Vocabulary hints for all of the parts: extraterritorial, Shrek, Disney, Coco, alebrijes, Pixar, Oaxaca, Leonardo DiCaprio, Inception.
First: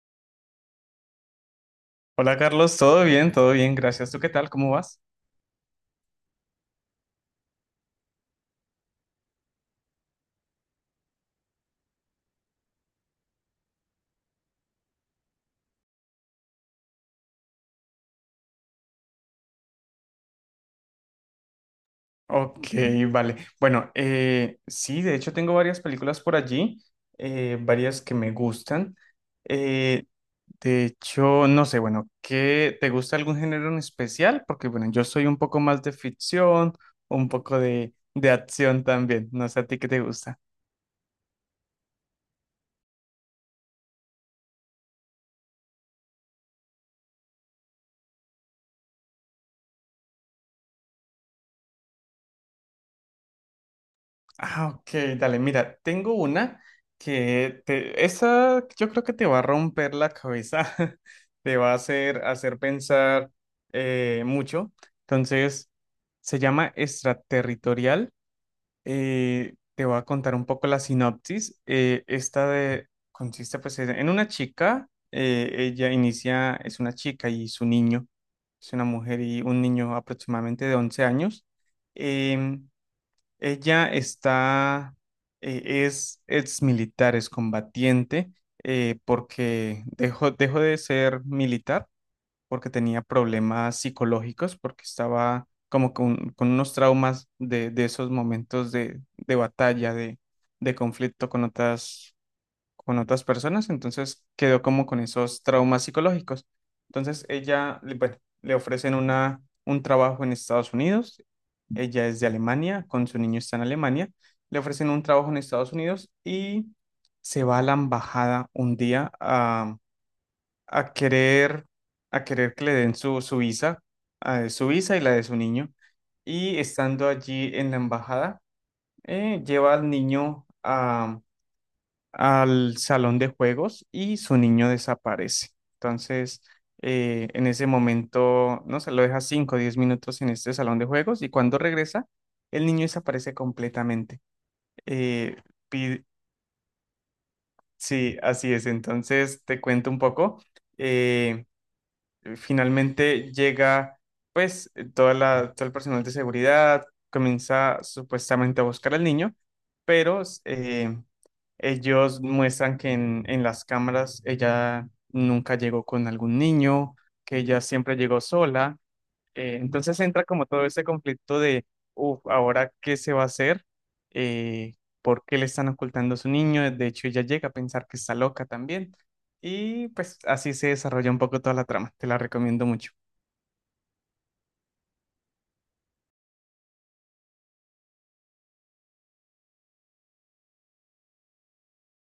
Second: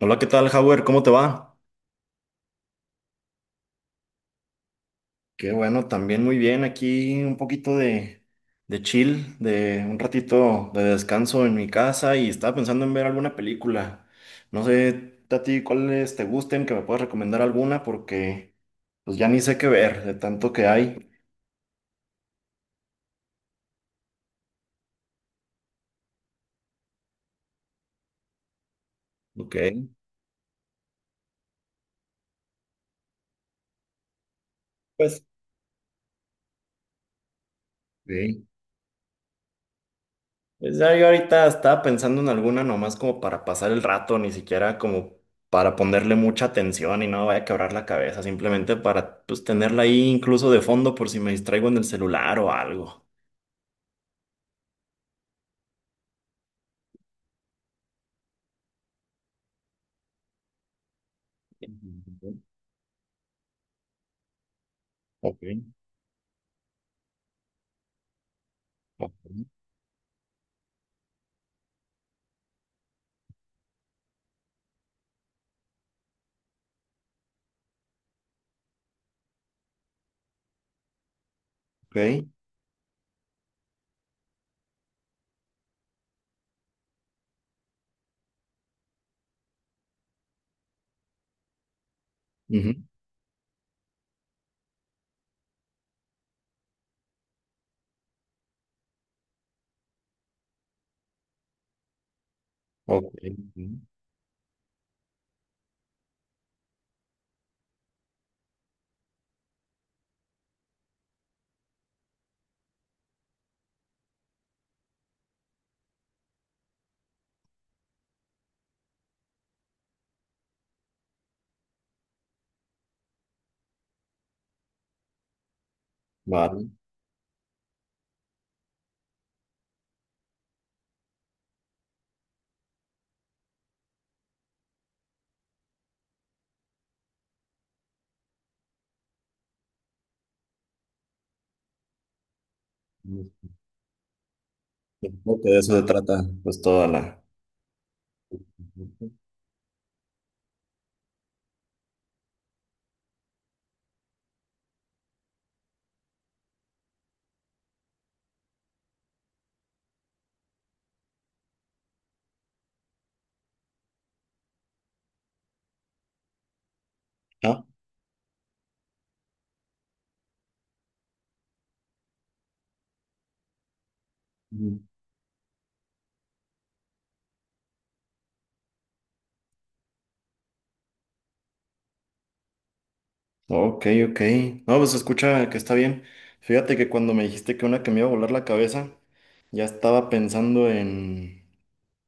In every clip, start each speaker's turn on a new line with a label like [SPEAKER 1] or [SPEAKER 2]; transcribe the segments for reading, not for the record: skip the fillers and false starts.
[SPEAKER 1] Hola, ¿qué tal, Howard? ¿Cómo te va?
[SPEAKER 2] Hola Carlos, todo bien, gracias. ¿Tú qué tal? ¿Cómo vas?
[SPEAKER 1] Qué bueno, también muy bien. Aquí un poquito de chill, de un ratito de descanso en mi casa y estaba pensando en ver alguna película. No sé a ti cuáles te gusten, que me puedas recomendar alguna porque pues ya ni sé qué ver de tanto que hay.
[SPEAKER 2] Ok, vale. Bueno, sí, de hecho tengo varias películas por allí, varias que me gustan.
[SPEAKER 1] Ok.
[SPEAKER 2] Eh, de hecho, no sé, bueno, ¿qué te gusta algún género en especial? Porque bueno, yo
[SPEAKER 1] Pues,
[SPEAKER 2] soy un poco más de ficción, un poco de
[SPEAKER 1] ok.
[SPEAKER 2] acción también. No sé a ti qué te gusta.
[SPEAKER 1] Pues ya yo ahorita estaba pensando en alguna nomás como para pasar el rato, ni siquiera como para ponerle mucha atención y no vaya a quebrar la cabeza, simplemente para pues tenerla ahí incluso de fondo por si me distraigo en el celular o algo.
[SPEAKER 2] Ah, ok, dale, mira, tengo una que te, esa yo creo que te va a romper la cabeza, te va a
[SPEAKER 1] Ujú.
[SPEAKER 2] hacer pensar mucho.
[SPEAKER 1] Ok,
[SPEAKER 2] Entonces, se llama extraterritorial.
[SPEAKER 1] ok,
[SPEAKER 2] Te voy a contar un poco la sinopsis. Esta de, consiste pues en una chica, ella inicia, es una chica y su niño, es una mujer y un niño aproximadamente de 11 años.
[SPEAKER 1] ok,
[SPEAKER 2] em, ella está, es ex militar, es combatiente, porque dejó de ser militar porque
[SPEAKER 1] ujú,
[SPEAKER 2] tenía problemas psicológicos, porque estaba como con unos traumas de esos momentos de batalla, de conflicto con
[SPEAKER 1] ok,
[SPEAKER 2] otras
[SPEAKER 1] ujú,
[SPEAKER 2] personas, entonces quedó como con esos traumas psicológicos. Entonces ella, le- bueno, le ofrecen una, un trabajo en Estados Unidos, ella es de Alemania, con su niño está en Alemania, le ofrecen un trabajo en Estados Unidos y se va a la embajada un día a querer, a querer que le den su, su visa y la de su niño. Y
[SPEAKER 1] vale.
[SPEAKER 2] estando allí en la embajada, lleva al niño al salón de juegos y su niño desaparece. Entonces, en ese momento, no se lo deja 5 o 10 minutos en este salón de juegos y cuando regresa, el niño desaparece completamente. Eh,
[SPEAKER 1] Creo que de eso se
[SPEAKER 2] pi-
[SPEAKER 1] trata pues toda la...
[SPEAKER 2] sí, así es.
[SPEAKER 1] Ujú.
[SPEAKER 2] Entonces, te cuento un poco. Eh, finalmente llega, pues, toda la, todo el personal de seguridad comienza supuestamente a buscar al niño, pero... ellos muestran que en las cámaras ella nunca llegó con algún niño, que ella
[SPEAKER 1] ¿Ah?
[SPEAKER 2] siempre llegó sola. Entonces entra como todo ese conflicto de, uff, ¿ahora qué se va a hacer? Eh, ¿Por qué le están ocultando a su niño? De hecho, ella llega a pensar que está loca también. Y pues así se desarrolla un poco toda la trama. Te la recomiendo mucho.
[SPEAKER 1] Ok, ok. No, pues se escucha que está bien. Fíjate que cuando me dijiste que una que me iba a volar la cabeza, ya estaba pensando en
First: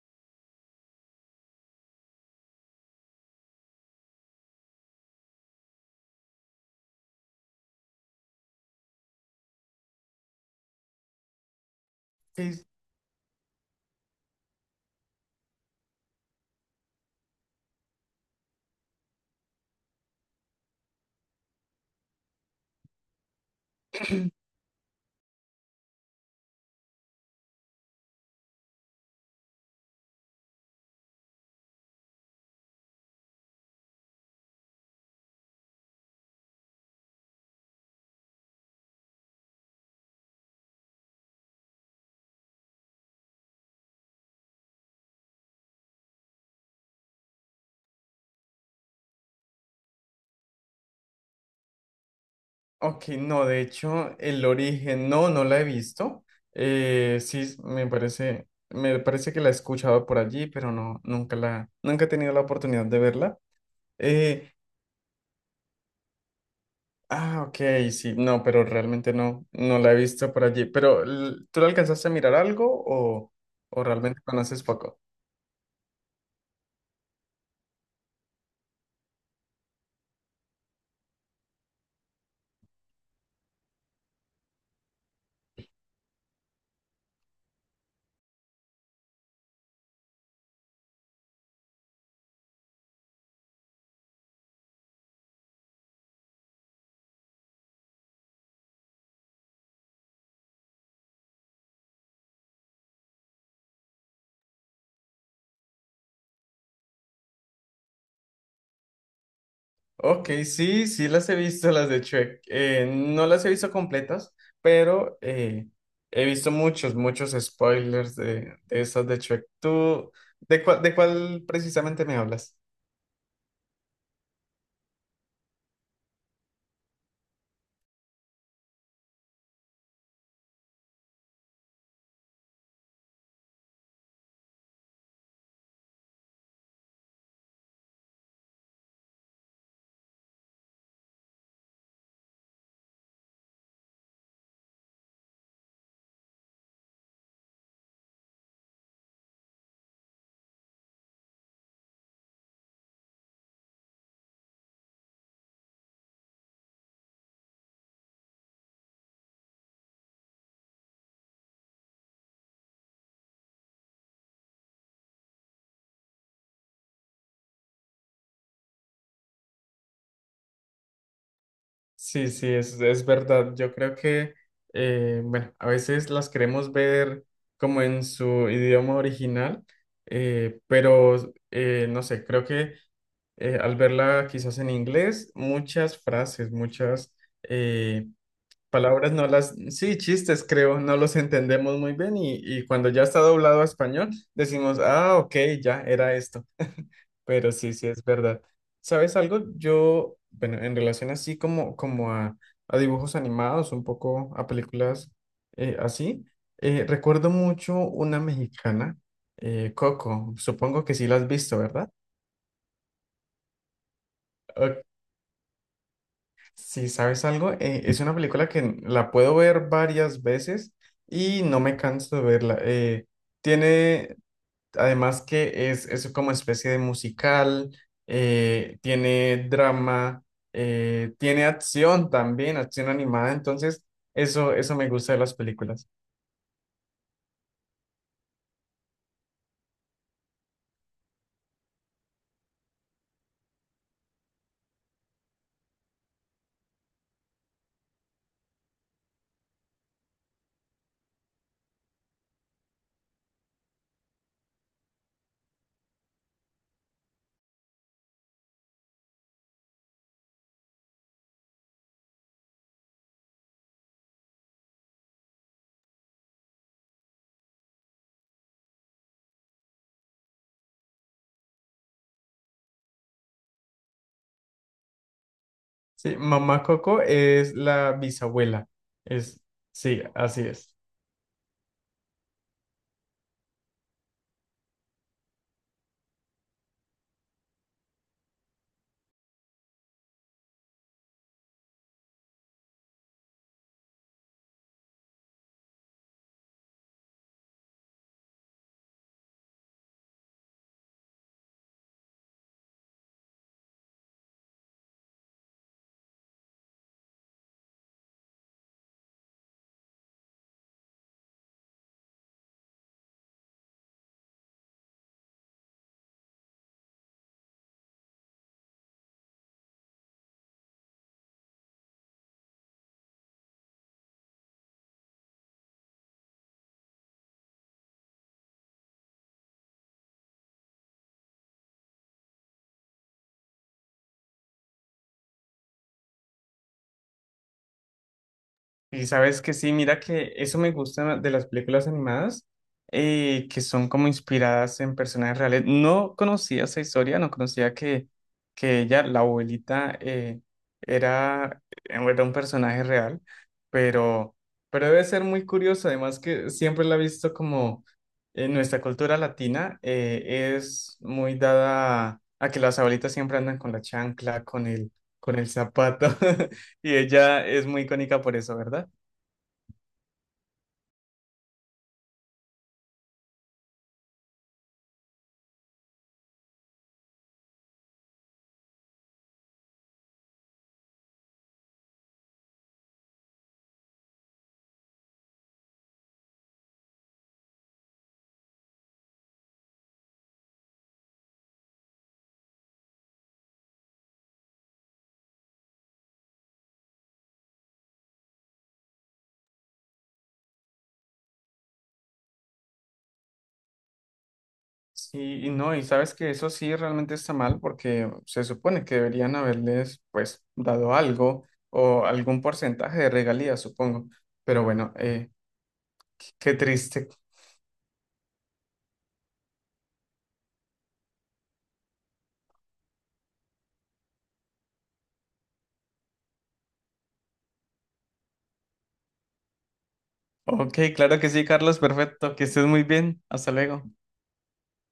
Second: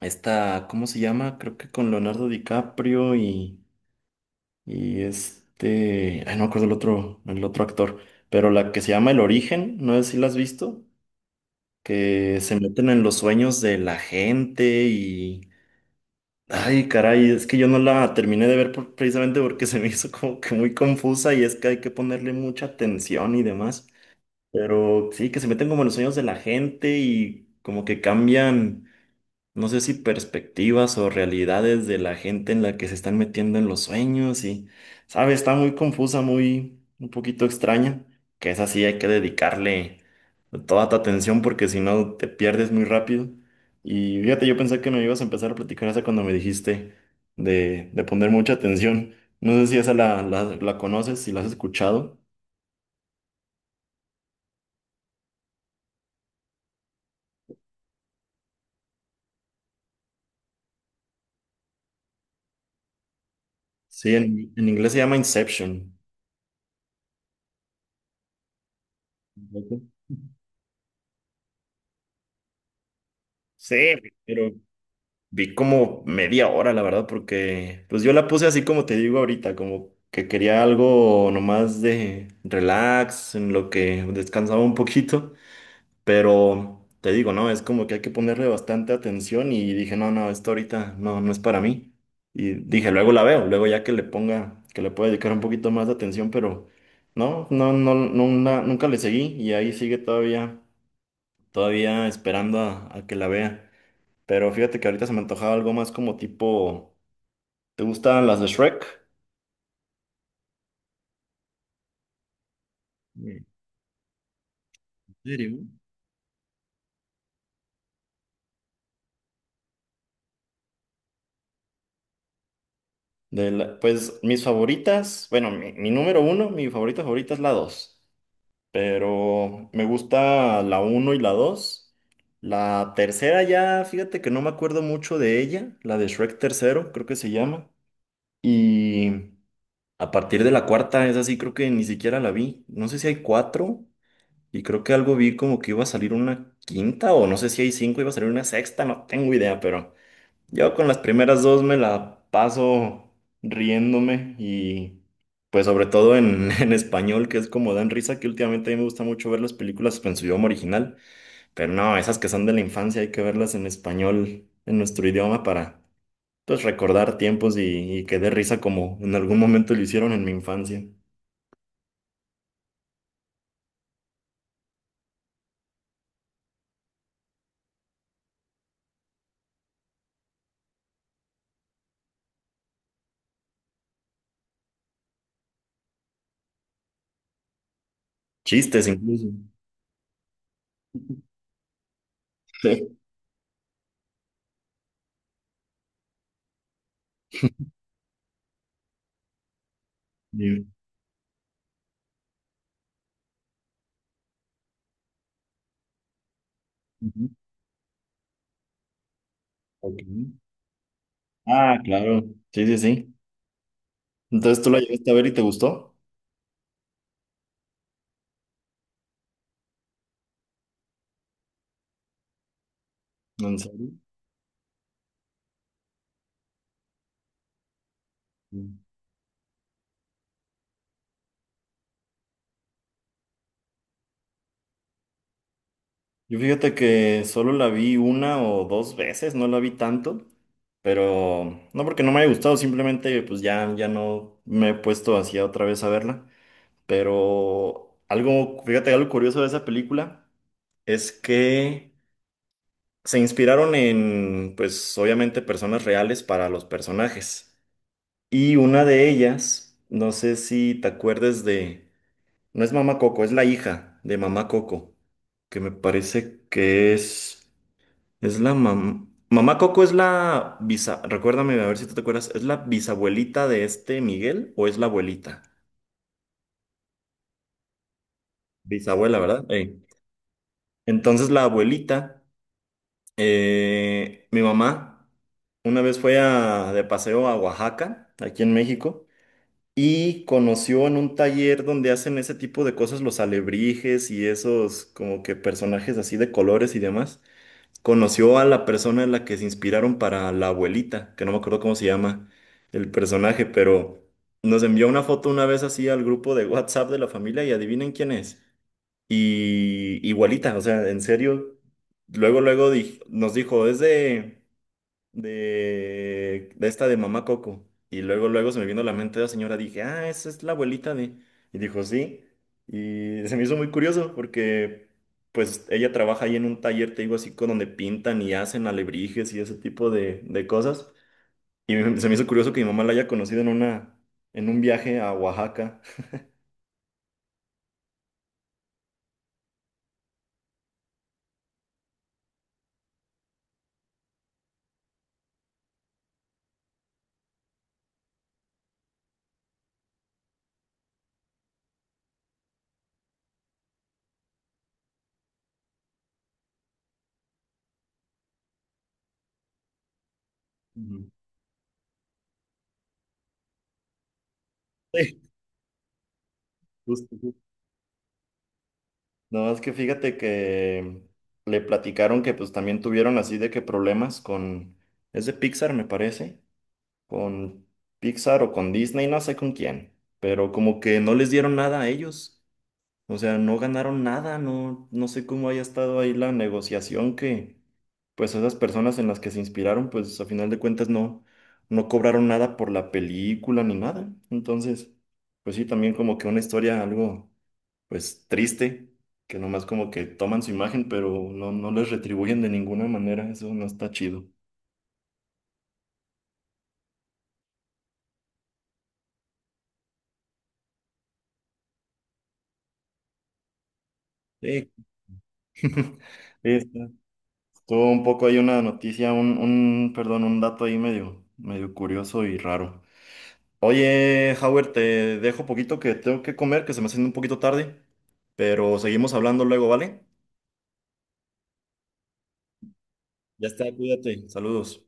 [SPEAKER 1] esta, ¿cómo se llama? Creo que con Leonardo DiCaprio y, y, ay, no me acuerdo el otro actor, pero la que se llama El Origen, no sé si la has visto, que se
[SPEAKER 2] Sí,
[SPEAKER 1] meten en los sueños de la gente. Ay, caray, es que yo no la terminé de ver precisamente porque se me hizo como que muy confusa y es que hay que ponerle mucha atención y demás. Pero sí, que se meten como en los sueños de la gente y como que cambian, no sé si perspectivas o realidades de la gente en la que se están metiendo en los sueños y, sabe, está muy confusa, muy un poquito extraña, que es así, hay que dedicarle toda tu atención porque si no te pierdes muy rápido. Y fíjate, yo pensé que me ibas a empezar a platicar esa cuando me dijiste de, poner mucha atención. No sé si esa la conoces, si la has escuchado.
[SPEAKER 2] ok, no, de hecho, el origen no, no la he visto. Sí, me parece que la he escuchado por allí, pero no, nunca he tenido la oportunidad de verla.
[SPEAKER 1] Sí, en,
[SPEAKER 2] Eh,
[SPEAKER 1] inglés se llama Inception.
[SPEAKER 2] ah, ok, sí, no, pero realmente no, no la he visto por allí. ¿Tú la alcanzaste a mirar algo
[SPEAKER 1] Sí,
[SPEAKER 2] o realmente
[SPEAKER 1] pero
[SPEAKER 2] conoces poco?
[SPEAKER 1] vi como media hora, la verdad, porque pues yo la puse así como te digo ahorita, como que quería algo nomás de relax, en lo que descansaba un poquito, pero te digo, no, es como que hay que ponerle bastante atención y dije, no, no, esto ahorita no, no es para mí. Y dije, luego la veo, luego ya que le ponga, que le pueda dedicar un poquito más de atención, pero no, no, no, no, nunca le seguí y ahí sigue todavía, todavía esperando a que la vea. Pero fíjate que ahorita se me antojaba algo más como tipo, ¿te gustan las de Shrek?
[SPEAKER 2] Ok, sí, sí las he visto, las de Shrek. No las
[SPEAKER 1] ¿En
[SPEAKER 2] he visto completas, pero
[SPEAKER 1] serio?
[SPEAKER 2] he visto muchos, muchos spoilers de esas de Shrek. ¿Tú de cuál precisamente me hablas?
[SPEAKER 1] Pues mis favoritas, bueno, mi número uno, mi favorita favorita es la dos, pero me gusta la uno y la dos. La tercera ya, fíjate que no me acuerdo mucho de ella, la de Shrek tercero, creo que se llama. Y a partir de la cuarta, es así, creo que ni siquiera la vi. No sé si hay cuatro. Y creo que algo vi como que iba a salir una quinta o no sé si hay cinco, iba a salir una sexta, no tengo idea, pero yo con las primeras dos me la paso riéndome y pues sobre todo en, en español, que es como dan risa, que últimamente a mí me gusta mucho ver las películas en su idioma original, pero no, esas que son de la infancia hay que verlas en español, en nuestro idioma para pues recordar tiempos y que dé risa como en algún momento lo hicieron en mi infancia.
[SPEAKER 2] Sí, sí, es verdad. Yo creo que, bueno, a veces las queremos ver como en su idioma original, no sé, creo que al verla quizás en inglés, muchas frases, muchas... eh,
[SPEAKER 1] Chistes
[SPEAKER 2] Palabras no
[SPEAKER 1] incluso.
[SPEAKER 2] las, sí, chistes creo, no los entendemos muy bien y cuando
[SPEAKER 1] Sí.
[SPEAKER 2] ya está doblado a español decimos, ah, ok, ya era esto, pero sí, sí es verdad. ¿Sabes algo? Yo, bueno, en relación así como, como a dibujos animados, un poco a películas eh, así,
[SPEAKER 1] Ujú.
[SPEAKER 2] recuerdo mucho una mexicana,
[SPEAKER 1] Ok.
[SPEAKER 2] Coco, supongo que sí la has visto,
[SPEAKER 1] Ah,
[SPEAKER 2] ¿verdad?
[SPEAKER 1] claro. Sí, sí, sí. Entonces tú la llegaste a ver y te gustó.
[SPEAKER 2] Sí, ¿sabes algo? Es una película que la puedo ver varias veces y no me canso de verla.
[SPEAKER 1] ¿En serio?
[SPEAKER 2] Tiene, además que es como especie de musical,
[SPEAKER 1] Mm.
[SPEAKER 2] tiene drama, tiene acción también, acción animada, entonces eso me gusta de las películas.
[SPEAKER 1] Yo fíjate que solo la vi una o dos veces, no la vi tanto, pero no porque no me haya gustado, simplemente pues ya, ya no me he puesto así otra vez a verla. Pero algo, fíjate, algo curioso de esa película es que se inspiraron en, pues obviamente, personas reales para los personajes. Y una de ellas, no sé si te acuerdes de... No es Mamá Coco, es la hija de Mamá Coco, que me parece que es, la mamá. Mamá Coco es la bisa, recuérdame a ver si tú te acuerdas, ¿es la bisabuelita de este Miguel o es la abuelita?
[SPEAKER 2] Sí, Mamá Coco es la bisabuela.
[SPEAKER 1] Bisabuela,
[SPEAKER 2] Es,
[SPEAKER 1] ¿verdad? Ey.
[SPEAKER 2] sí, así es.
[SPEAKER 1] Entonces la abuelita, mi mamá, una vez fue de paseo a Oaxaca, aquí en México, y conoció en un taller donde hacen ese tipo de cosas los alebrijes y esos como que personajes así de colores y demás. Conoció a la persona en la que se inspiraron para la abuelita, que no me acuerdo cómo se llama el personaje, pero nos envió una foto una vez así al grupo de WhatsApp de la familia y adivinen quién es. Y igualita, o sea, en serio, luego, luego nos dijo, es de de esta de Mamá Coco. Y luego, luego se me vino a la mente la señora, dije, ah, esa es la abuelita de... Y dijo, sí. Y se me hizo muy curioso porque, pues, ella trabaja ahí en un taller, te digo, así, con donde pintan y hacen alebrijes y ese tipo de, cosas. Y se me hizo curioso que mi mamá la haya conocido en una, en un viaje a Oaxaca.
[SPEAKER 2] Y sabes que sí, mira que eso me gusta de las películas animadas, que son como inspiradas en personas reales. No conocía esa historia, no conocía que ella, la abuelita, era, era un personaje real, pero, pero debe ser muy curioso, además que siempre la he visto como en nuestra cultura latina, es
[SPEAKER 1] Ujú.
[SPEAKER 2] muy dada a que las abuelitas siempre andan con la chancla,
[SPEAKER 1] Sí,
[SPEAKER 2] con el zapato, y
[SPEAKER 1] justo, justo.
[SPEAKER 2] ella es muy icónica por eso, ¿verdad?
[SPEAKER 1] No, es que fíjate que le platicaron que pues también tuvieron así de que problemas con... Es de Pixar, me parece. Con Pixar o con Disney, no sé con quién, pero como que no les dieron nada a ellos. O sea, no ganaron nada, no, no sé cómo haya estado ahí la negociación que, pues esas personas en las que se inspiraron, pues a final de cuentas no, no cobraron nada por la película ni nada. Entonces, pues sí, también como que una historia algo, pues triste, que nomás como que toman su imagen, pero no, no les retribuyen de ninguna manera, eso no está chido.
[SPEAKER 2] Sí, y no, y sabes que eso sí realmente está mal porque se supone que deberían haberles pues dado algo o algún porcentaje de regalías, supongo. Pero
[SPEAKER 1] Sí.
[SPEAKER 2] bueno, qué
[SPEAKER 1] Sí, está
[SPEAKER 2] triste.
[SPEAKER 1] tuvo un poco ahí una noticia, perdón, un dato ahí medio, medio curioso y raro. Oye, Howard, te dejo poquito que tengo que comer, que se me haciendo un poquito tarde, pero seguimos hablando luego, ¿vale?
[SPEAKER 2] Ok, claro que sí, Carlos, perfecto, que estés muy bien.
[SPEAKER 1] Ya
[SPEAKER 2] Hasta
[SPEAKER 1] está,
[SPEAKER 2] luego.
[SPEAKER 1] cuídate. Saludos.